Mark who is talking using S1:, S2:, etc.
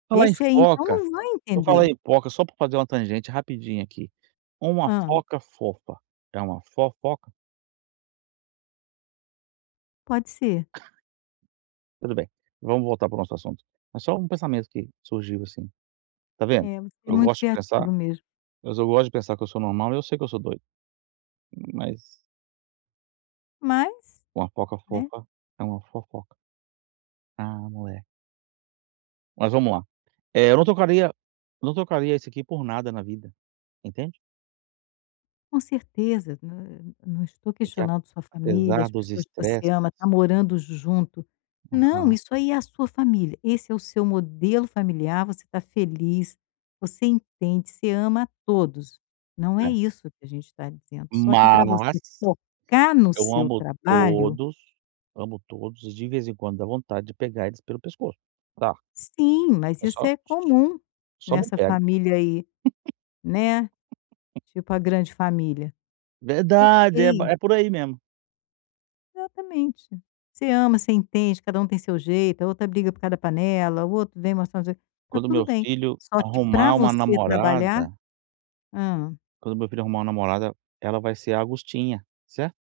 S1: Falar em
S2: Esse aí então,
S1: foca,
S2: não vou
S1: eu vou falar
S2: entender.
S1: em foca, só para fazer uma tangente rapidinho aqui, Uma
S2: Hã.
S1: foca fofa é uma fofoca?
S2: Pode ser.
S1: Tudo bem, vamos voltar para o nosso assunto. Mas só um pensamento que surgiu, assim, está vendo?
S2: É, você é
S1: Eu
S2: muito
S1: gosto de pensar,
S2: criativo mesmo.
S1: mas eu gosto de pensar, que eu sou normal, eu sei que eu sou doido, mas
S2: Mas,
S1: Uma foca
S2: né.
S1: fofa, é uma fofoca. Ah, mule Mas vamos lá. Eh, eu não trocaria não trocaria isso aqui, por nada na vida, entende?
S2: Com certeza, nã não estou
S1: Porque
S2: questionando sua família, as
S1: apesar dos
S2: pessoas que você
S1: estresses
S2: ama, está morando junto, não,
S1: Aham.
S2: isso aí é a sua família, esse é o seu modelo familiar, você está feliz, você entende, você ama a todos, não é
S1: Eh.
S2: isso que a gente está dizendo, só que para você
S1: Mas
S2: focar no
S1: eu
S2: seu
S1: amo
S2: trabalho
S1: todos amo todos e de vez em quando, dá vontade de pegar eles pelo pescoço, tá.
S2: Sim, mas
S1: É
S2: isso
S1: só
S2: é comum
S1: só não
S2: nessa
S1: pego.
S2: família aí, né, tipo a grande família
S1: Verdade, é
S2: ok.
S1: é por aí mesmo.
S2: Exatamente, você ama, você entende, cada um tem seu jeito, a outra briga por causa da panela, o outro vem mostrar, está
S1: Quando
S2: tudo
S1: meu
S2: bem,
S1: filho
S2: só que para
S1: arrumar uma
S2: você trabalhar
S1: namorada
S2: hã
S1: quando meu filho arrumar um namorada, ela vai ser a Augustinha, certo?